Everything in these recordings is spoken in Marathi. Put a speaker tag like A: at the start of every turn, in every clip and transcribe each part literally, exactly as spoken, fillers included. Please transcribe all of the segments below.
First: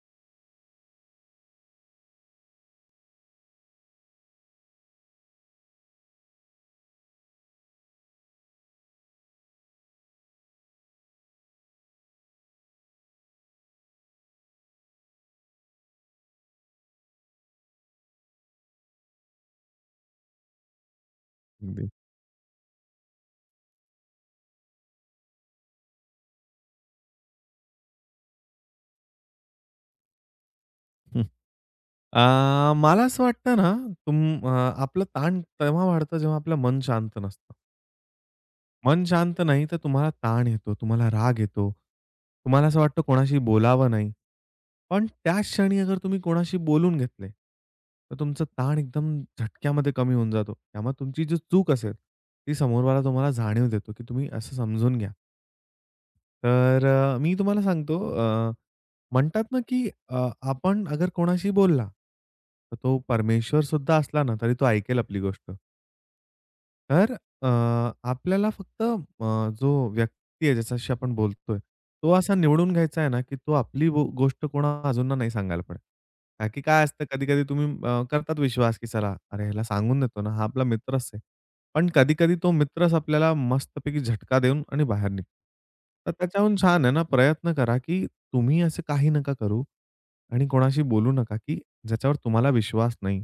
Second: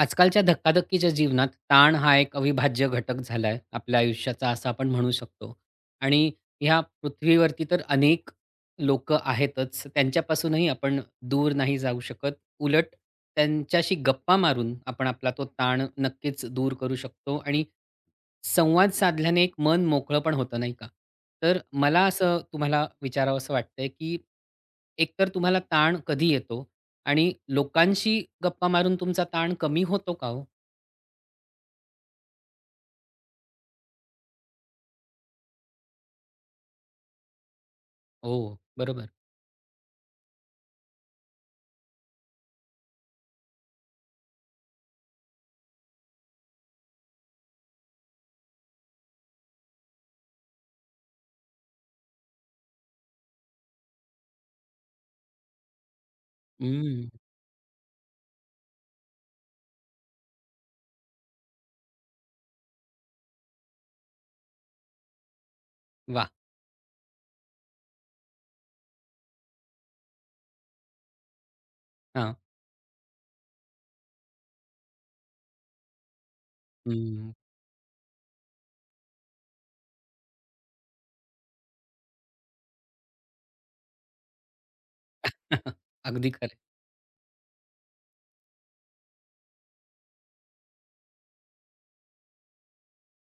A: आजकालच्या धक्काधक्कीच्या जीवनात ताण हा एक अविभाज्य घटक झाला आहे आपल्या आयुष्याचा असं आपण म्हणू शकतो आणि ह्या पृथ्वीवरती तर अनेक लोक आहेतच त्यांच्यापासूनही आपण दूर नाही जाऊ शकत. उलट त्यांच्याशी गप्पा मारून आपण आपला तो ताण नक्कीच दूर करू शकतो आणि संवाद साधल्याने एक मन मोकळं पण होतं नाही का? तर
B: अगदी.
A: मला असं तुम्हाला विचारावं असं वाटतंय की एकतर तुम्हाला ताण कधी येतो आणि लोकांशी गप्पा मारून तुमचा ताण कमी होतो का हो?
B: हं. अ, मला असं वाटतं ना, तुम अ, आपलं ताण तेव्हा वाढतं जेव्हा आपलं मन शांत नसतं.
A: हो,
B: मन
A: बरोबर.
B: शांत नाही तर तुम्हाला ताण येतो, तुम्हाला राग येतो. तुम्हाला असं वाटतं कोणाशी बोलावं नाही. पण त्याच क्षणी अगर तुम्ही कोणाशी बोलून घेतले, तर तुमचा ताण एकदम झटक्यामध्ये कमी होऊन जातो. त्यामुळे तुमची जी चूक असेल, ती समोरवाला तुम्हाला जाणीव देतो, की तुम्ही असं समजून घ्या. तर
A: हं.
B: अ, मी तुम्हाला सांगतो अ, म्हणतात ना, की अ, आपण अगर कोणाशी बोलला, तर तो परमेश्वरसुद्धा असला ना, तरी तो ऐकेल आपली गोष्ट.
A: वाह!
B: तर अ, आपल्याला फक्त अ, जो व्यक्ती आहे ज्याच्याशी आपण बोलतोय, तो
A: हां.
B: असा निवडून घ्यायचा आहे ना, की तो आपली गो गोष्ट कोणा अजूनना नाही सांगायला पडेल. का की काय असतं
A: हं.
B: कधी-कधी तुम्ही अ, करतात विश्वास, की चला अरे ह्याला सांगून देतो ना, हा आपला मित्रच आहे. पण कधी-कधी तो मित्रच आपल्याला मस्तपैकी झटका देऊन आणि बाहेर निघतो. तर
A: अगदी खरं.
B: त्याच्याहून छान आहे ना, प्रयत्न करा, की तुम्ही असं काही नका करू आणि कोणाशी बोलू नका, की ज्याच्यावर तुम्हाला विश्वास नाही.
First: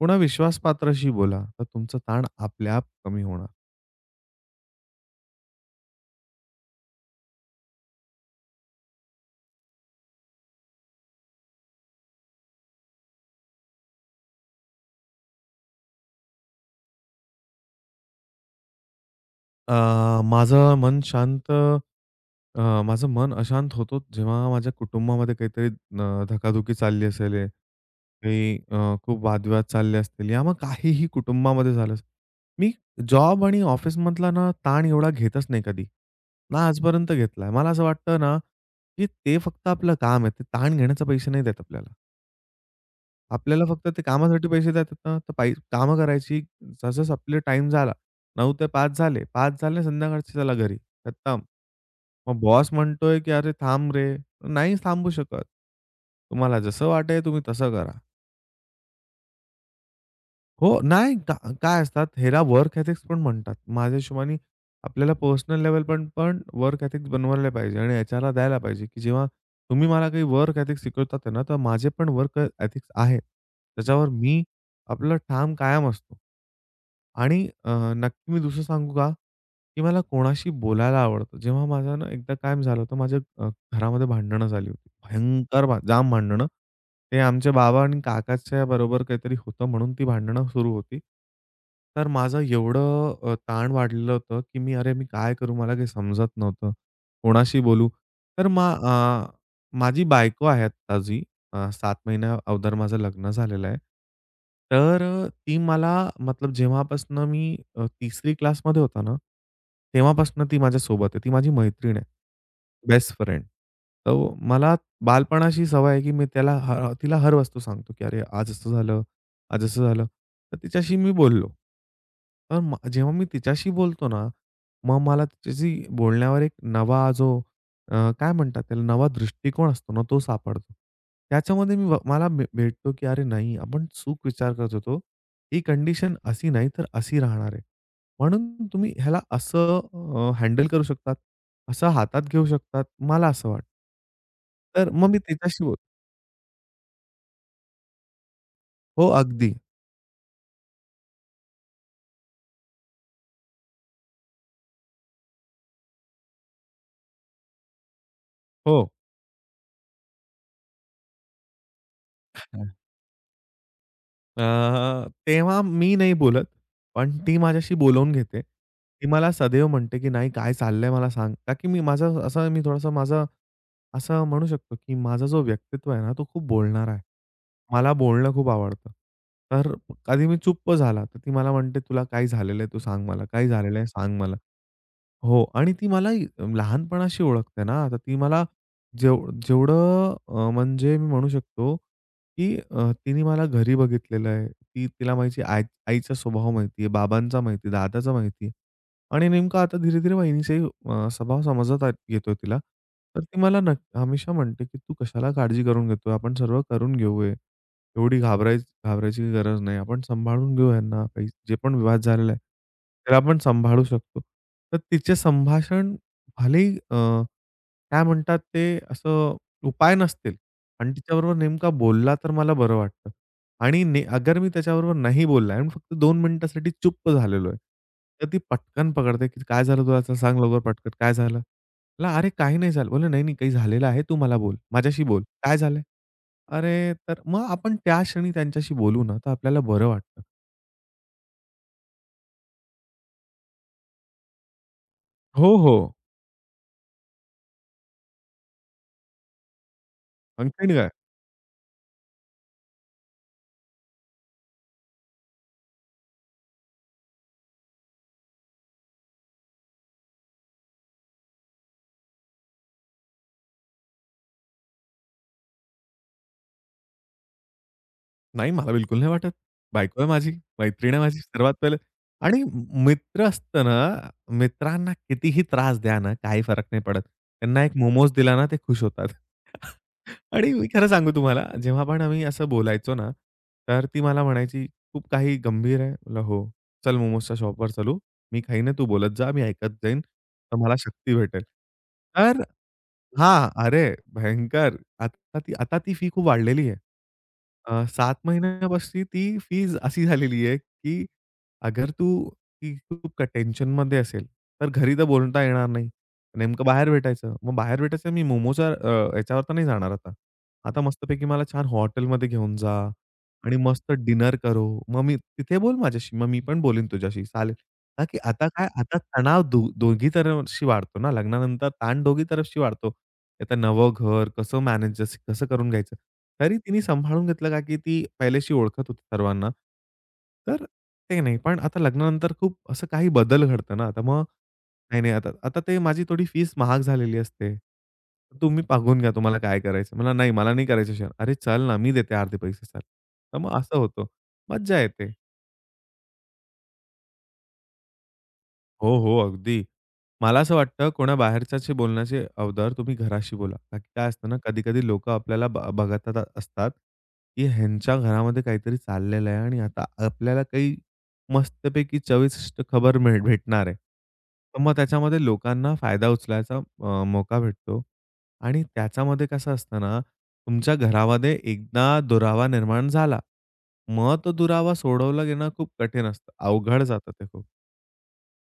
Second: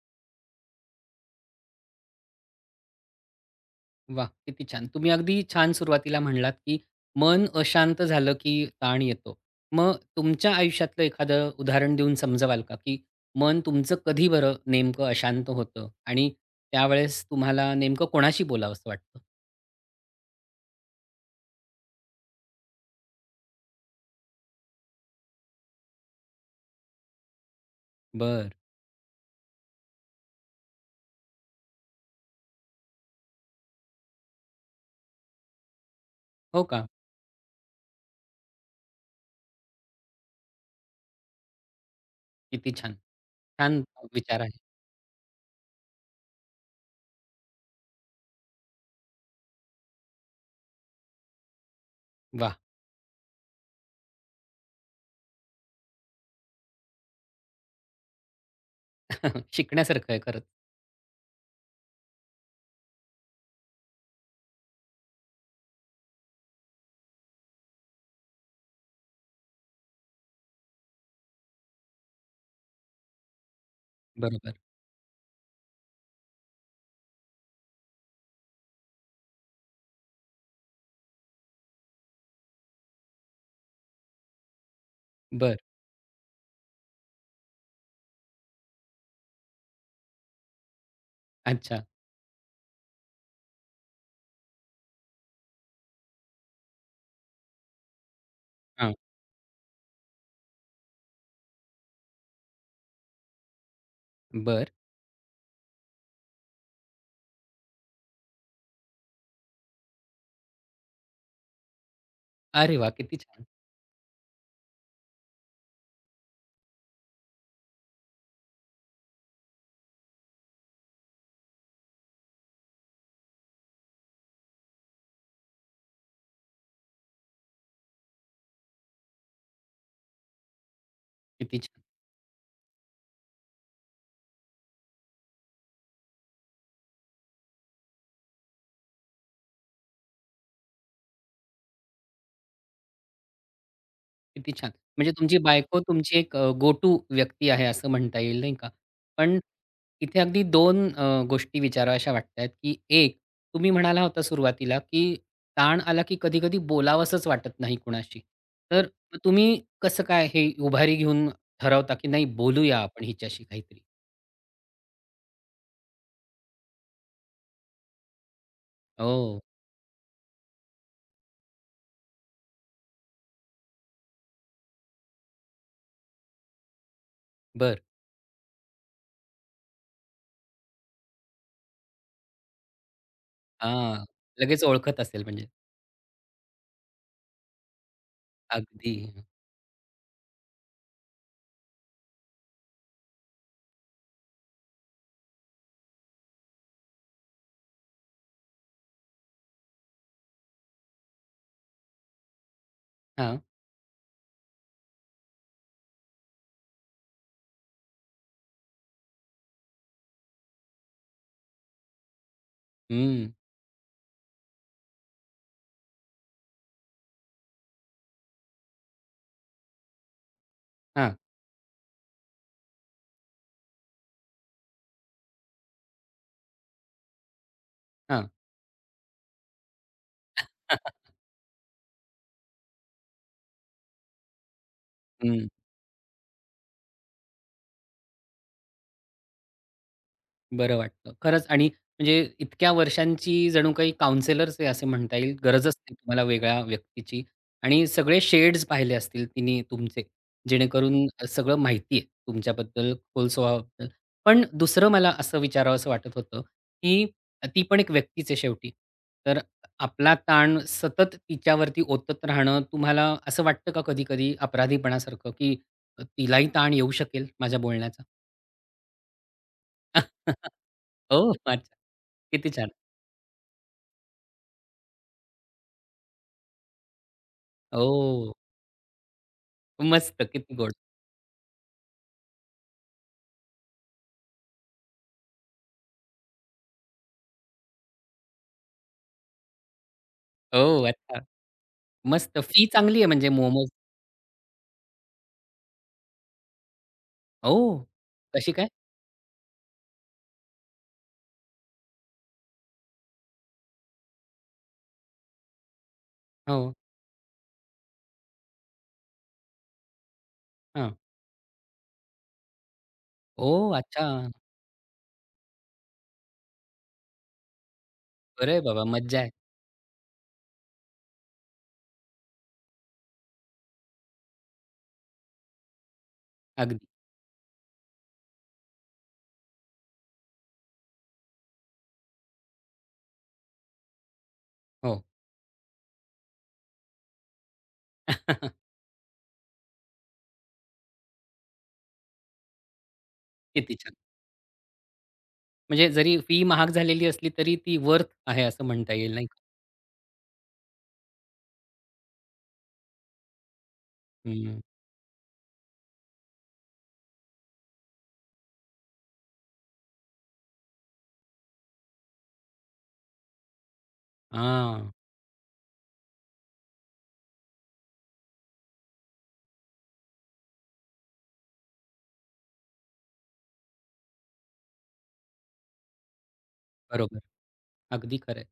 B: पुन्हा विश्वासपात्राशी बोला, तर तुमचा ताण आपल्याप कमी होणार.
A: वा, किती छान. तुम्ही अगदी छान सुरुवातीला म्हणालात, की मन अशांत झालं की ताण येतो. मग तुमच्या आयुष्यातलं एखादं उदाहरण देऊन समजवाल का, की मन तुमचं कधी बरं नेमकं अशांत होतं आणि त्यावेळेस तुम्हाला नेमकं कोणाशी बोलावसं वाटतं?
B: अ, माझं मन शांत अ, माझं मन अशांत होतो जेव्हा माझ्या कुटुंबामध्ये काहीतरी अ, धकाधुकी चालली असेल, हे
A: बरं.
B: काही अ, खूप वादविवाद चालले असतील या मग काहीही कुटुंबामध्ये झालं असेल. मी जॉब आणि ऑफिसमधला ना ताण एवढा घेतच नाही कधी.
A: हो
B: ना
A: का?
B: आजपर्यंत घेतलाय. मला असं वाटतं ना, की ते फक्त आपलं काम आहे. ते ताण घेण्याचे पैसे नाही देत आपल्याला.
A: किती छान.
B: आपल्याला
A: छान
B: फक्त ते
A: विचार
B: कामासाठी
A: आहे.
B: पैसे देतात ना, तर पायी कामं करायची. जसंच आपले टाईम झाला, नऊ ते पाच झाले. पाच झाले संध्याकाळचे चला घरी, खतम. मग
A: वाह!
B: बॉस म्हणतोय, की "अरे थांब रे!" नाही थांबू शकत. तुम्हाला जसं वाटेल तुम्ही तसं करा.
A: शिकण्यासारखं आहे खरंच.
B: हो, नाही का काय असतात ह्याला वर्क एथिक्स पण म्हणतात. माझ्या हिशोबाने आपल्याला पर्सनल लेव्हल पण पण वर्क एथिक्स बनवायला पाहिजे आणि एचआरला द्यायला पाहिजे, की जेव्हा तुम्ही मला काही वर्क एथिक्स शिकवतात आहे ना, तर माझे पण वर्क एथिक्स आहेत. त्याच्यावर मी
A: बरोबर.
B: आपलं ठाम कायम असतो. आणि अ, नक्की मी दुसरं सांगू का? की मला कोणाशी बोलायला आवडतं. जेव्हा माझं ना एकदा कायम झालं होतं माझ्या घरामध्ये भांडणं झाली होती.
A: बरं.
B: भयंकर भा जाम भांडणं. ते आमचे बाबा आणि काकाच्या बरोबर काहीतरी होतं म्हणून ती भांडणं सुरू होती.
A: अच्छा.
B: तर माझं एवढं अ, ताण वाढलेलं होतं, की मी "अरे, मी काय करू? मला काही समजत नव्हतं. कोणाशी बोलू?" तर मा
A: हां.
B: अ, माझी बायको आहे आत्ता जी अ, सात महिन्या अगोदर माझं लग्न झालेलं आहे.
A: बरं.
B: तर अ, ती मला मतलब जेव्हापासनं मी अ, 3री क्लासमध्ये होता ना, तेव्हापासनं ती माझ्यासोबत आहे. ती माझी मैत्रीण आहे.
A: अरे वाह!
B: बेस्ट
A: किती
B: फ्रेंड.
A: छान,
B: तर मला बालपणाची सवय आहे, की मी त्याला ह तिला हर वस्तू सांगतो, की "अरे, आज असं झालं, आज असं झालं." तर तिच्याशी मी बोललो. तर म जेव्हा मी तिच्याशी बोलतो ना, मग मला तिच्याशी बोलण्यावर एक नवा जो अ, काय म्हणतात त्याला नवा दृष्टिकोन असतो ना, तो सापडतो.
A: किती
B: त्याच्यामध्ये
A: छान,
B: मी व- मला भे भेटतो, की "अरे नाही, आपण चूक विचार करत होतो. ही कंडिशन अशी नाही तर अशी राहणार आहे." म्हणून तुम्ही ह्याला असं अ, हँडल करू शकतात, असं हातात घेऊ शकतात, मला असं वाटतं.
A: किती छान.
B: तर मग
A: म्हणजे
B: मी
A: तुमची
B: तिच्याशी बोल
A: बायको तुमची एक अ, गो टू व्यक्ती आहे असं म्हणता येईल नाही का?
B: हो,
A: पण
B: अगदी.
A: इथे अगदी दोन अ, गोष्टी विचाराव्याशा वाटतायत, की एक तुम्ही म्हणाला होता सुरुवातीला, की ताण आला की कधी-कधी बोलावसंच वाटत नाही कुणाशी. तर
B: हो.
A: मग तुम्ही कसं काय हे उभारी घेऊन ठरवता, की नाही बोलूया आपण हिच्याशी काहीतरी?
B: अ, तेव्हा मी नाही बोलत, पण ती माझ्याशी बोलावून घेते. ती मला
A: ओह!
B: सदैव म्हणते, की "नाही, काय चाललंय मला सांग." का की मी माझा असा मी थोडासा माझा असं म्हणू शकतो, की माझा जो व्यक्तित्व आहे ना, तो खूप बोलणारा आहे.
A: बरं.
B: मला बोलणं खूप आवडतं. तर कधी मी चुप्प झाला, तर ती मला म्हणते, "तुला काय झालेलं आहे? तू सांग मला. काय झालेलं आहे?
A: हां.
B: सांग मला."
A: लगेच ओळखत असेल
B: हो
A: म्हणजे.
B: आणि ती मला ही लहानपणाशी ओळखते ना, तर ती मला
A: अगदी.
B: जेव जेवढं अ, म्हणजे मी म्हणू शकतो, की अ, तिने मला घरी बघितलेलं आहे. ती तिला माहिती आई आईचा स्वभाव माहिती आहे, बाबांचा माहिती दादाचा माहिती आणि नेमका आता धीरे-धीरे वहिनीचाही अ, स्वभाव समजत आहे येतोय तिला. तर
A: हां.
B: ती मला नक हमेशा म्हणते, की "तू कशाला काळजी करून घेतोय? आपण सर्व करून घेऊ हे. एवढी घाबराय घाबरायची गरज नाही. आपण सांभाळून घेऊ ह्यांना. काही जे पण विवाद झालेला आहे, त्याला
A: हं.
B: आपण सांभाळू शकतो." तर तिचे संभाषण भलेही अ, काय म्हणतात ते असं उपाय नसतील आणि
A: हां,
B: तिच्याबरोबर नेमका बोलला तर मला बरं वाटतं. आणि ने अगर मी त्याच्याबरोबर नाही बोलला आणि फक्त दोन मिनिटासाठी चुप्प झालेलो आहे.
A: हां.
B: तर ती पटकन पकडते, की "काय झालं तुला? चल सांग लवकर पटकन काय झालं?" म्हटलं, "अरे काही नाही झालं." बोलले, "नाही, नाही काही झालेलं आहे. तू मला बोल. माझ्याशी बोल.
A: हं,
B: काय झालंय?" अरे, तर मग आपण त्या क्षणी त्यांच्याशी बोलू ना, तर आपल्याला बरं वाटतं.
A: बरं वाटतं. खरंच. आणि म्हणजे इतक्या वर्षांची जणू काही काउंसेलरच आहे असे म्हणता येईल.
B: हो,
A: गरजच
B: हो.
A: नाही तुम्हाला वेगळ्या व्यक्तीची. आणि सगळे शेड्स पाहिले असतील तिने तुमचे,
B: आणखीन काय?
A: जेणेकरून सगळं माहिती आहे तुमच्याबद्दल, खोल स्वभावाबद्दल. पण दुसरं मला असं विचारावसं वाटत होतं, की ती पण एक व्यक्तीच आहे शेवटी. तर आपला ताण सतत तिच्यावरती ओतत राहणं तुम्हाला असं वाटतं का कधी-कधी अपराधीपणासारखं, की तिलाही ताण येऊ शकेल माझ्या बोलण्याचा?
B: नाही, मला बिलकुल नाही वाटत. बायको आहे माझी, मैत्रीण आहे माझी
A: ओह!
B: सर्वात
A: अच्छा.
B: पहिले. आणि
A: किती छान.
B: मित्र असतं ना, मित्रांना कितीही त्रास द्या ना, काही फरक नाही पडत. त्यांना एक मोमोज
A: ओह!
B: दिला ना, ते खुश होतात.
A: मस्त.
B: आणि
A: किती
B: मी
A: गोड.
B: खरं सांगू तुम्हाला, जेव्हा पण आम्ही असं बोलायचो ना, तर ती मला म्हणायची, "खूप काही गंभीर आहे?" म्हटलं, "हो, चल मोमोजच्या शॉपवर चलू. मी खाईन, तू बोलत जा, मी ऐकत जाईन, तर मला
A: ओह!
B: शक्ती
A: अच्छा.
B: भेटेल."
A: मस्त.
B: तर
A: फी चांगली आहे म्हणजे
B: हां.
A: मोमोज.
B: अरे भयंकर! आता ती आता ती फी खूप वाढलेली आहे.
A: ओह!
B: अ, सात
A: कशी काय?
B: महिन्यापासून ती फीज अशी झालेली आहे, की अगर तू ती खूप टेन्शनमध्ये असेल, तर घरी तर बोलता येणार नाही. नेमकं
A: हो.
B: बाहेर भेटायचं. मग बाहेर भेटायचं मी मोमोच्या अ, याच्यावर तर नाही जाणार आता. आता
A: हां.
B: मस्तपैकी मला छान हॉटेलमध्ये घेऊन जा आणि
A: ओह!
B: मस्त
A: अच्छा.
B: डिनर करू. मग मी तिथे बोल माझ्याशी. मग मी पण बोलीन तुझ्याशी. चालेल. का की आता
A: बरं आहे
B: काय,
A: बाबा.
B: आता
A: मज्जा आहे.
B: तणाव दो दोघी तरफशी वाढतो ना, लग्नानंतर ताण दोघी तरफशी वाढतो. आता नवं घर कसं मॅनेज कसं करून घ्यायचं. तरी
A: अगदी.
B: तिने सांभाळून घेतलं का की ती पहिल्याशी ओळखत होती सर्वांना. तर ते नाही. पण आता लग्नानंतर खूप असं काही बदल घडतं ना, तर मग
A: हो.
B: नाही, नाही आता आता ते माझी थोडी फीस महाग झालेली असते. तुम्ही बघून घ्या तुम्हाला काय करायचं. मला नाही, मला नाही करायचं शहर. अरे चल ना, मी देते अर्धे पैसे चल. तर मग
A: किती
B: असं
A: छान.
B: होतं. मज्जा येते.
A: म्हणजे जरी फी महाग झालेली असली तरी ती वर्थ आहे असं म्हणता
B: हो,
A: येईल
B: हो.
A: नाही का?
B: अगदी. मला असं वाटतं कोणा बाहेरच्याशी बोलण्याच्या अगोदर तुम्ही घराशी बोला. कारण की काय असतं ना,
A: हं.
B: कधी-कधी लोकं आपल्याला ब बघतात असतात, की ह्यांच्या घरामध्ये काहीतरी चाललेलं आहे आणि आता आपल्याला काही मस्तपैकी चविष्ट खबर मिळ भेटणार आहे. तर मग
A: हां.
B: त्याच्यामध्ये लोकांना फायदा उचलायचा अ, मौका भेटतो आणि त्याच्यामध्ये कसं असतं ना, तुमच्या घरामध्ये एकदा दुरावा निर्माण झाला, मग तो दुरावा सोडवला घेणं खूप कठीण असतं. अवघड जातं
A: बरोबर.
B: ते खूप.
A: अगदी खरं आहे.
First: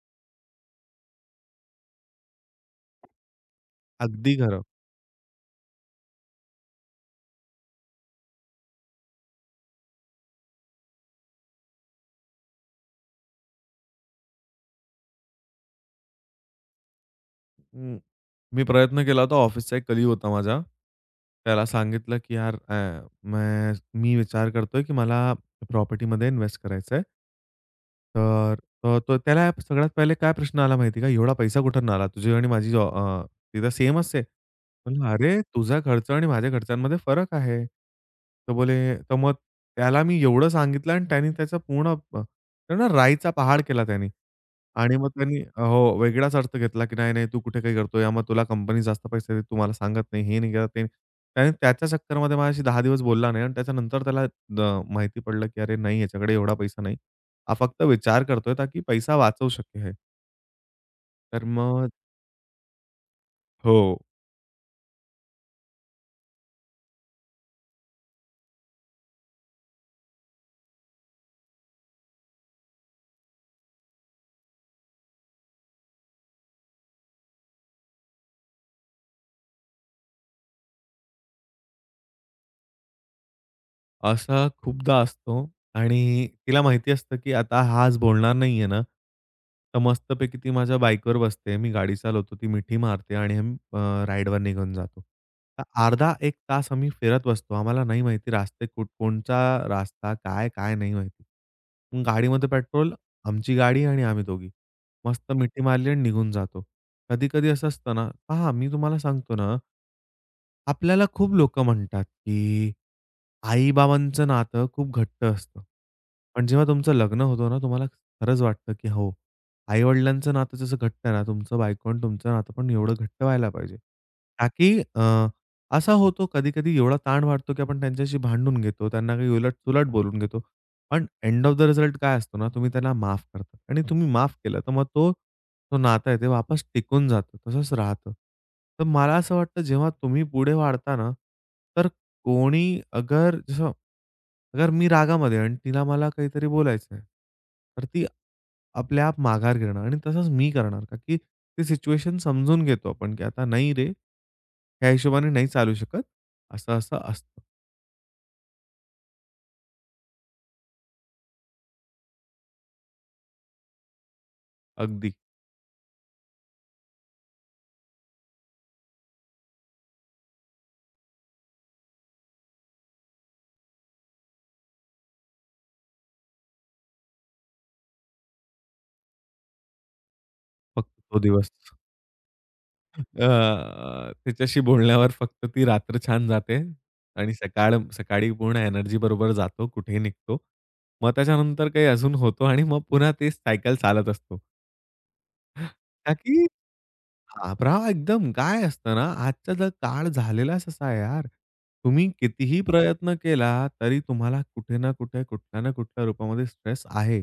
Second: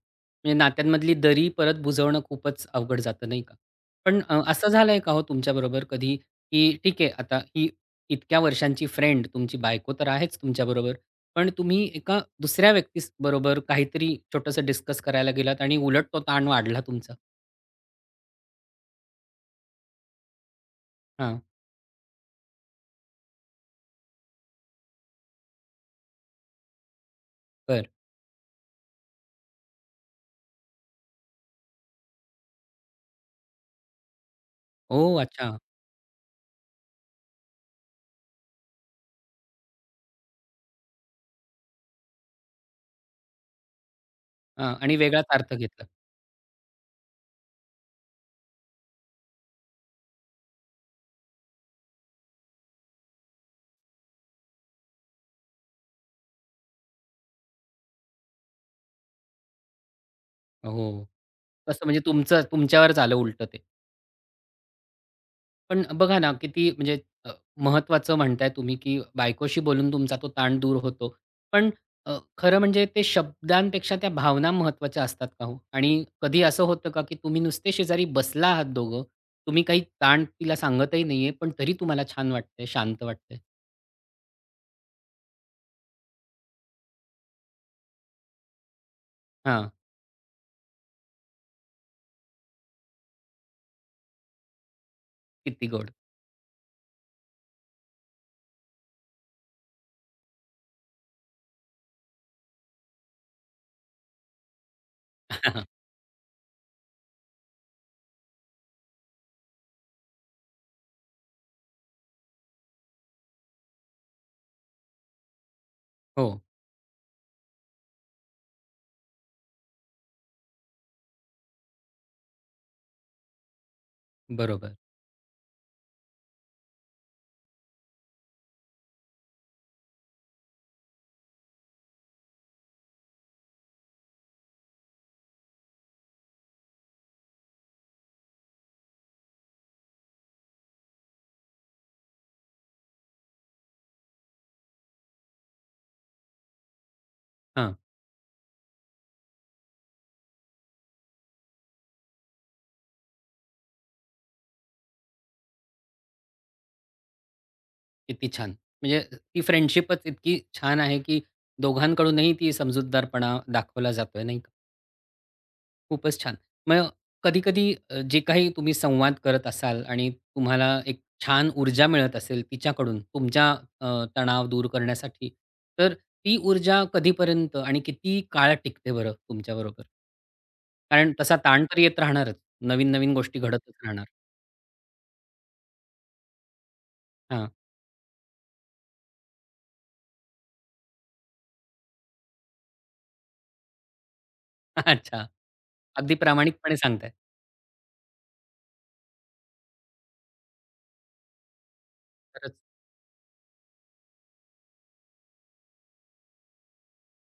A: म्हणजे नात्यांमधली दरी परत बुजवणं खूपच अवघड जातं नाही का? पण
B: अगदी
A: अ,
B: खरं.
A: असं झालंय का हो तुमच्याबरोबर कधी, की ठीक आहे आता ही इतक्या वर्षांची फ्रेंड तुमची बायको तर आहेच तुमच्याबरोबर, पण तुम्ही एका दुसऱ्या व्यक्तीस बरोबर काहीतरी छोटंसं डिस्कस करायला गेलात आणि उलट तो ताण वाढला तुमचा?
B: हं. मी प्रयत्न केला होता. ऑफिसचा एक कलीग होता माझा.
A: हां,
B: त्याला सांगितलं, की "यार अ, मैं मी विचार करतोय, की मला प्रॉपर्टीमध्ये इन्व्हेस्ट करायचंय."
A: बरं.
B: तर अ, तर तो त्याला सगळ्यात पहिले काय प्रश्न आला माहिती आहे का? "एवढा पैसा कुठून आला? तुझी आणि माझी जॉ अ, ती सेमच आहे." म्हणलं,
A: ओह!
B: "अरे,
A: अच्छा.
B: तुझा खर्च आणि माझ्या खर्चांमध्ये फरक आहे." तर बोले तर मग त्याला मी एवढं सांगितलं आणि त्याने त्याचा पूर्ण अ, त्यानं राईचा पहाड केला त्यानी.
A: हां आणि
B: आणि मग
A: वेगळाच
B: त्यांनी
A: अर्थ घेतला.
B: हो, वेगळाच अर्थ घेतला, की "नाही, नाही, तू कुठे काही करतोय? मग तुला कंपनी जास्त पैसे देते, तू मला सांगत नाही, हे नाही करत ते." नाही. त्याने त्याच्या चक्करमध्ये माझ्याशी दहा दिवस बोलला नाही आणि त्याच्यानंतर त्याला अ, माहिती पडलं, की "अरे नाही, याच्याकडे एवढा पैसा नाही. हा फक्त विचार करतोय ताकी पैसा वाचवू शकेल."
A: हो.
B: तर
A: तसं
B: मग
A: म्हणजे तुमचं तुमच्यावरच आलं उलटं ते.
B: हो.
A: पण बघा ना, किती म्हणजे अ, महत्त्वाचं म्हणताय तुम्ही, की बायकोशी बोलून तुमचा तो ताण दूर होतो. पण अ, खरं म्हणजे ते शब्दांपेक्षा त्या भावना महत्त्वाच्या असतात का हो? आणि कधी असं होतं का, की तुम्ही नुसते शेजारी बसला आहात दोघं, तुम्ही काही ताण तिला सांगतही नाहीये, पण तरी तुम्हाला छान वाटतंय, शांत वाटतंय?
B: असा खूपदा असतो आणि तिला माहिती असतं, की आता हा आज बोलणार नाहीये ना,
A: हां,
B: तर मस्तपैकी ती माझ्या बाईकवर बसते. मी गाडी चालवतो, ती मिठी मारते आणि आम्ही अ, राईडवर निघून जातो. तर
A: किती गोड.
B: अर्धा एक तास आम्ही फिरत बसतो. आम्हाला नाही माहिती रास्ते कुठ कोणचा रास्ता काय, काय नाही माहिती. मग गाडीमध्ये पेट्रोल, आमची गाडी आणि आम्ही दोघी. मस्त मिठी मारली आणि निघून जातो. कधी-कधी असं असतं ना पहा मी तुम्हाला सांगतो ना आपल्याला खूप लोकं म्हणतात, की आई-बाबांचं नातं खूप घट्ट असतं.
A: हो,
B: पण जेव्हा तुमचं लग्न होतं ना, तुम्हाला खरंच वाटतं, की हो, आई-वडिलांचं नातं जसं घट्ट आहे ना, तुमचं बायको आणि तुमचं नातं पण एवढं घट्ट व्हायला पाहिजे.
A: बरोबर.
B: ताकी अ, असा होतो कधी-कधी एवढा ताण वाढतो, की आपण त्यांच्याशी भांडून घेतो, त्यांना काही उलट-सुलट बोलून घेतो. पण एंड ऑफ द रिझल्ट काय असतो ना, तुम्ही त्यांना माफ करता आणि तुम्ही माफ केलं, तर मग तो तो नातं आहे ते वापस टिकून जातं. तसंच राहतं. तर मला असं वाटतं जेव्हा तुम्ही पुढे वाढता ना, तर कोणी अगर जसं अगर मी रागामध्ये आहे आणि तिला मला काहीतरी बोलायचं आहे,
A: हां,
B: तर ती आपल्या आप माघार घेणार आणि तसंच मी करणार का की ती सिच्युएशन समजून घेतो आपण की आता नाही रे, ह्या हिशोबाने नाही चालू शकत. असं-असं असतं.
A: किती छान. म्हणजे ती फ्रेंडशिपच इतकी छान आहे, की दोघांकडूनही ती समजूतदारपणा दाखवला जातोय, नाही?
B: अगदी
A: खूपच छान. मग कधी-कधी जे काही तुम्ही संवाद करत असाल आणि तुम्हाला एक छान ऊर्जा मिळत असेल तिच्याकडून तुमच्या अ, तणाव दूर करण्यासाठी, तर ती ऊर्जा कधीपर्यंत आणि किती काळ टिकते बरं तुमच्याबरोबर?
B: फक्त
A: कारण
B: तो
A: तसा
B: दिवस.
A: ताण तर येत राहणारच. नवीन-नवीन
B: अ,
A: गोष्टी घडतच राहणार.
B: तिच्याशी बोलण्यावर फक्त ती रात्र छान जाते आणि
A: हां.
B: सकाळ सकाळी पूर्ण एनर्जी बरोबर जातो, कुठेही निघतो. मग त्याच्यानंतर काही अजून होतो आणि मग पुन्हा तेच सायकल चालत असतो.
A: अच्छा.
B: का
A: अगदी
B: की
A: प्रामाणिकपणे सांगताय.
B: घाबरावा एकदम. काय असतं ना, आजचा जर काळ झालेलाच असा आहे यार. तुम्ही
A: खरंच.
B: कितीही प्रयत्न केला, तरी तुम्हाला कुठे ना कुठे, कुठल्या ना कुठल्या रूपामध्ये स्ट्रेस आहे.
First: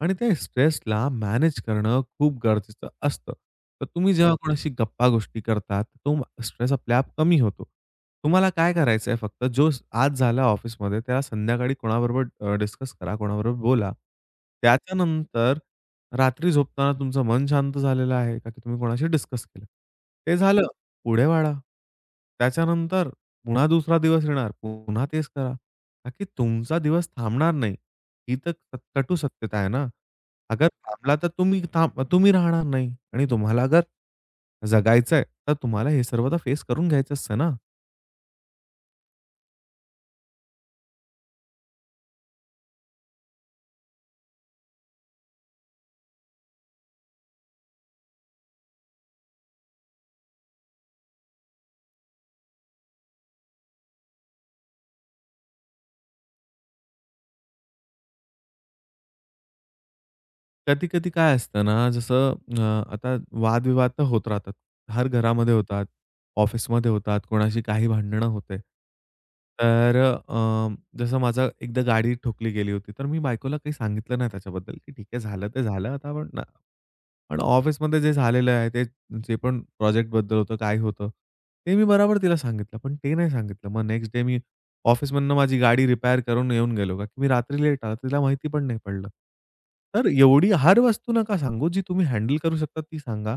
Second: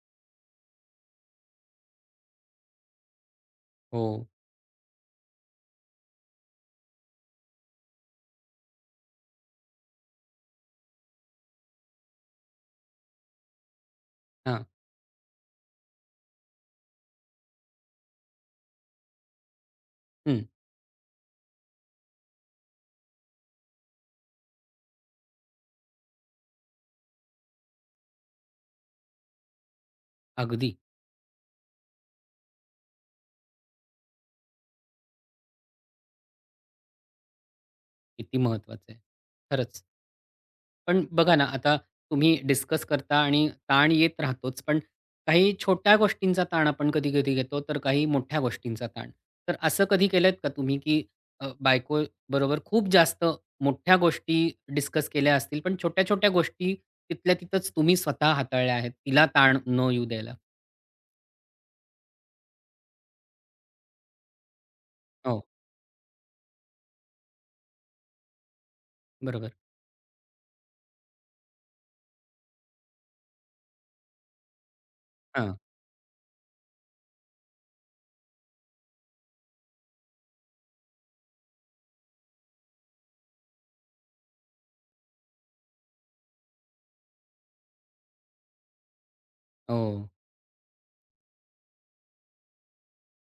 B: आणि त्या स्ट्रेसला मॅनेज करणं खूप गरजेचं असतं. तर
A: हो.
B: तुम्ही जेव्हा कोणाशी गप्पा-गोष्टी करतात, तो स्ट्रेस आपल्याआप कमी होतो. तुम्हाला काय करायचं आहे फक्त जो स- आज झाला ऑफिसमध्ये त्याला संध्याकाळी कोणाबरोबर डिस्कस करा, कोणाबरोबर बोला.
A: हां.
B: त्याच्यानंतर रात्री झोपताना तुमचं मन शांत झालेलं आहे का की तुम्ही कोणाशी डिस्कस केलं? ते
A: हं.
B: झालं, पुढे वाढा. त्याच्यानंतर पुन्हा दुसरा दिवस येणार, पुन्हा तेच करा. का की तुमचा दिवस थांबणार नाही. ही तर क- कटू सत्यता आहे ना. अगर
A: अगदी.
B: थांबला तर तुम्ही थांब तुम्ही राहणार नाही आणि तुम्हाला अगर जगायचंय, तर तुम्हाला हे सर्व तर फेस करून घ्यायचं असतं ना.
A: किती महत्वाचं आहे. खरंच. पण बघा ना, आता तुम्ही डिस्कस करता आणि ताण येत राहतोच, पण काही छोट्या गोष्टींचा ताण आपण कधी-कधी घेतो, तर काही मोठ्या गोष्टींचा ताण. तर असं कधी केलंत का तुम्ही, की अ, बायकोबरोबर खूप जास्त मोठ्या गोष्टी डिस्कस केल्या असतील, पण छोट्या-छोट्या गोष्टी तिथल्या तिथंच तुम्ही स्वतः हाताळल्या आहेत, तिला ताण न येऊ द्यायला?
B: कधी-कधी काय असतं ना, जसं अ, आता वादविवाद तर होत राहतात. हर
A: हो,
B: घरामध्ये होतात, ऑफिसमध्ये होतात, कोणाशी काही भांडणं होते.
A: बरोबर.
B: तर अ, जसं माझा एकदा गाडी ठोकली गेली होती, तर मी बायकोला काही सांगितलं नाही त्याच्याबद्दल, की ठीक आहे झालं
A: हां.
B: ते झालं, आता आपण ना पण ऑफिसमध्ये जे झालेलं आहे, ते जे पण प्रोजेक्टबद्दल होतं, काय होतं, ते मी बरोबर तिला सांगितलं. पण ते नाही सांगितलं. मग नेक्स्ट डे मी ऑफिसमधनं माझी गाडी रिपेअर करून येऊन गेलो, का की मी रात्री लेट आला. तिला माहिती पण नाही पडलं. तर
A: हो,
B: एवढी हर वस्तू नका सांगू. जी तुम्ही हँडल करू शकता ती सांगा.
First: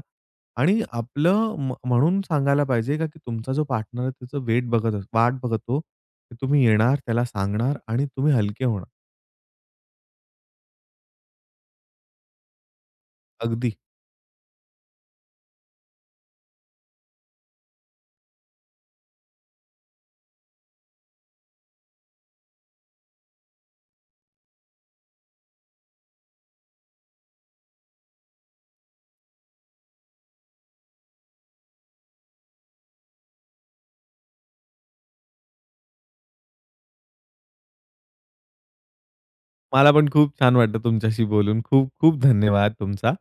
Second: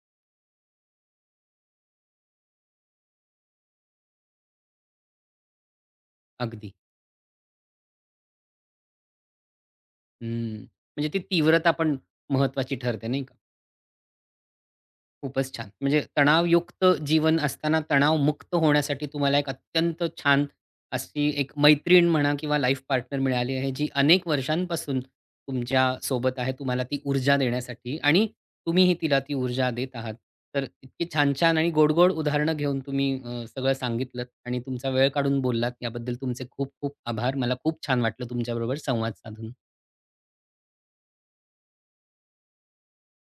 B: आणि आपलं म्ह म्हणून सांगायला पाहिजे, का की तुमचा जो पार्टनर आहे, त्याचं वेट बघत अस वाट बघतो, की तुम्ही
A: अगदी.
B: येणार, त्याला सांगणार आणि तुम्ही हलके होणार.
A: हं. म्हणजे ती तीव्रता पण महत्त्वाची ठरते, नाही?
B: अगदी.
A: खूपच छान. म्हणजे तणावयुक्त जीवन असताना तणावमुक्त होण्यासाठी तुम्हाला एक अत्यंत छान अशी एक मैत्रीण म्हणा किंवा लाईफ पार्टनर मिळाली आहे, जी अनेक वर्षांपासून तुमच्या सोबत आहे. तुम्हाला ती ऊर्जा देण्यासाठी आणि तुम्हीही तिला ती ऊर्जा देत आहात. तर इतकी छान-छान आणि गोड उदाहरणं घेऊन तुम्ही अ, सगळं सांगितलंत आणि तुमचा वेळ काढून बोललात. याबद्दल तुमचे खूप खूप आभार. मला खूप छान वाटलं तुमच्याबरोबर संवाद साधून.
B: मला पण खूप छान वाटलं तुमच्याशी बोलून. खूप खूप धन्यवाद तुमचा.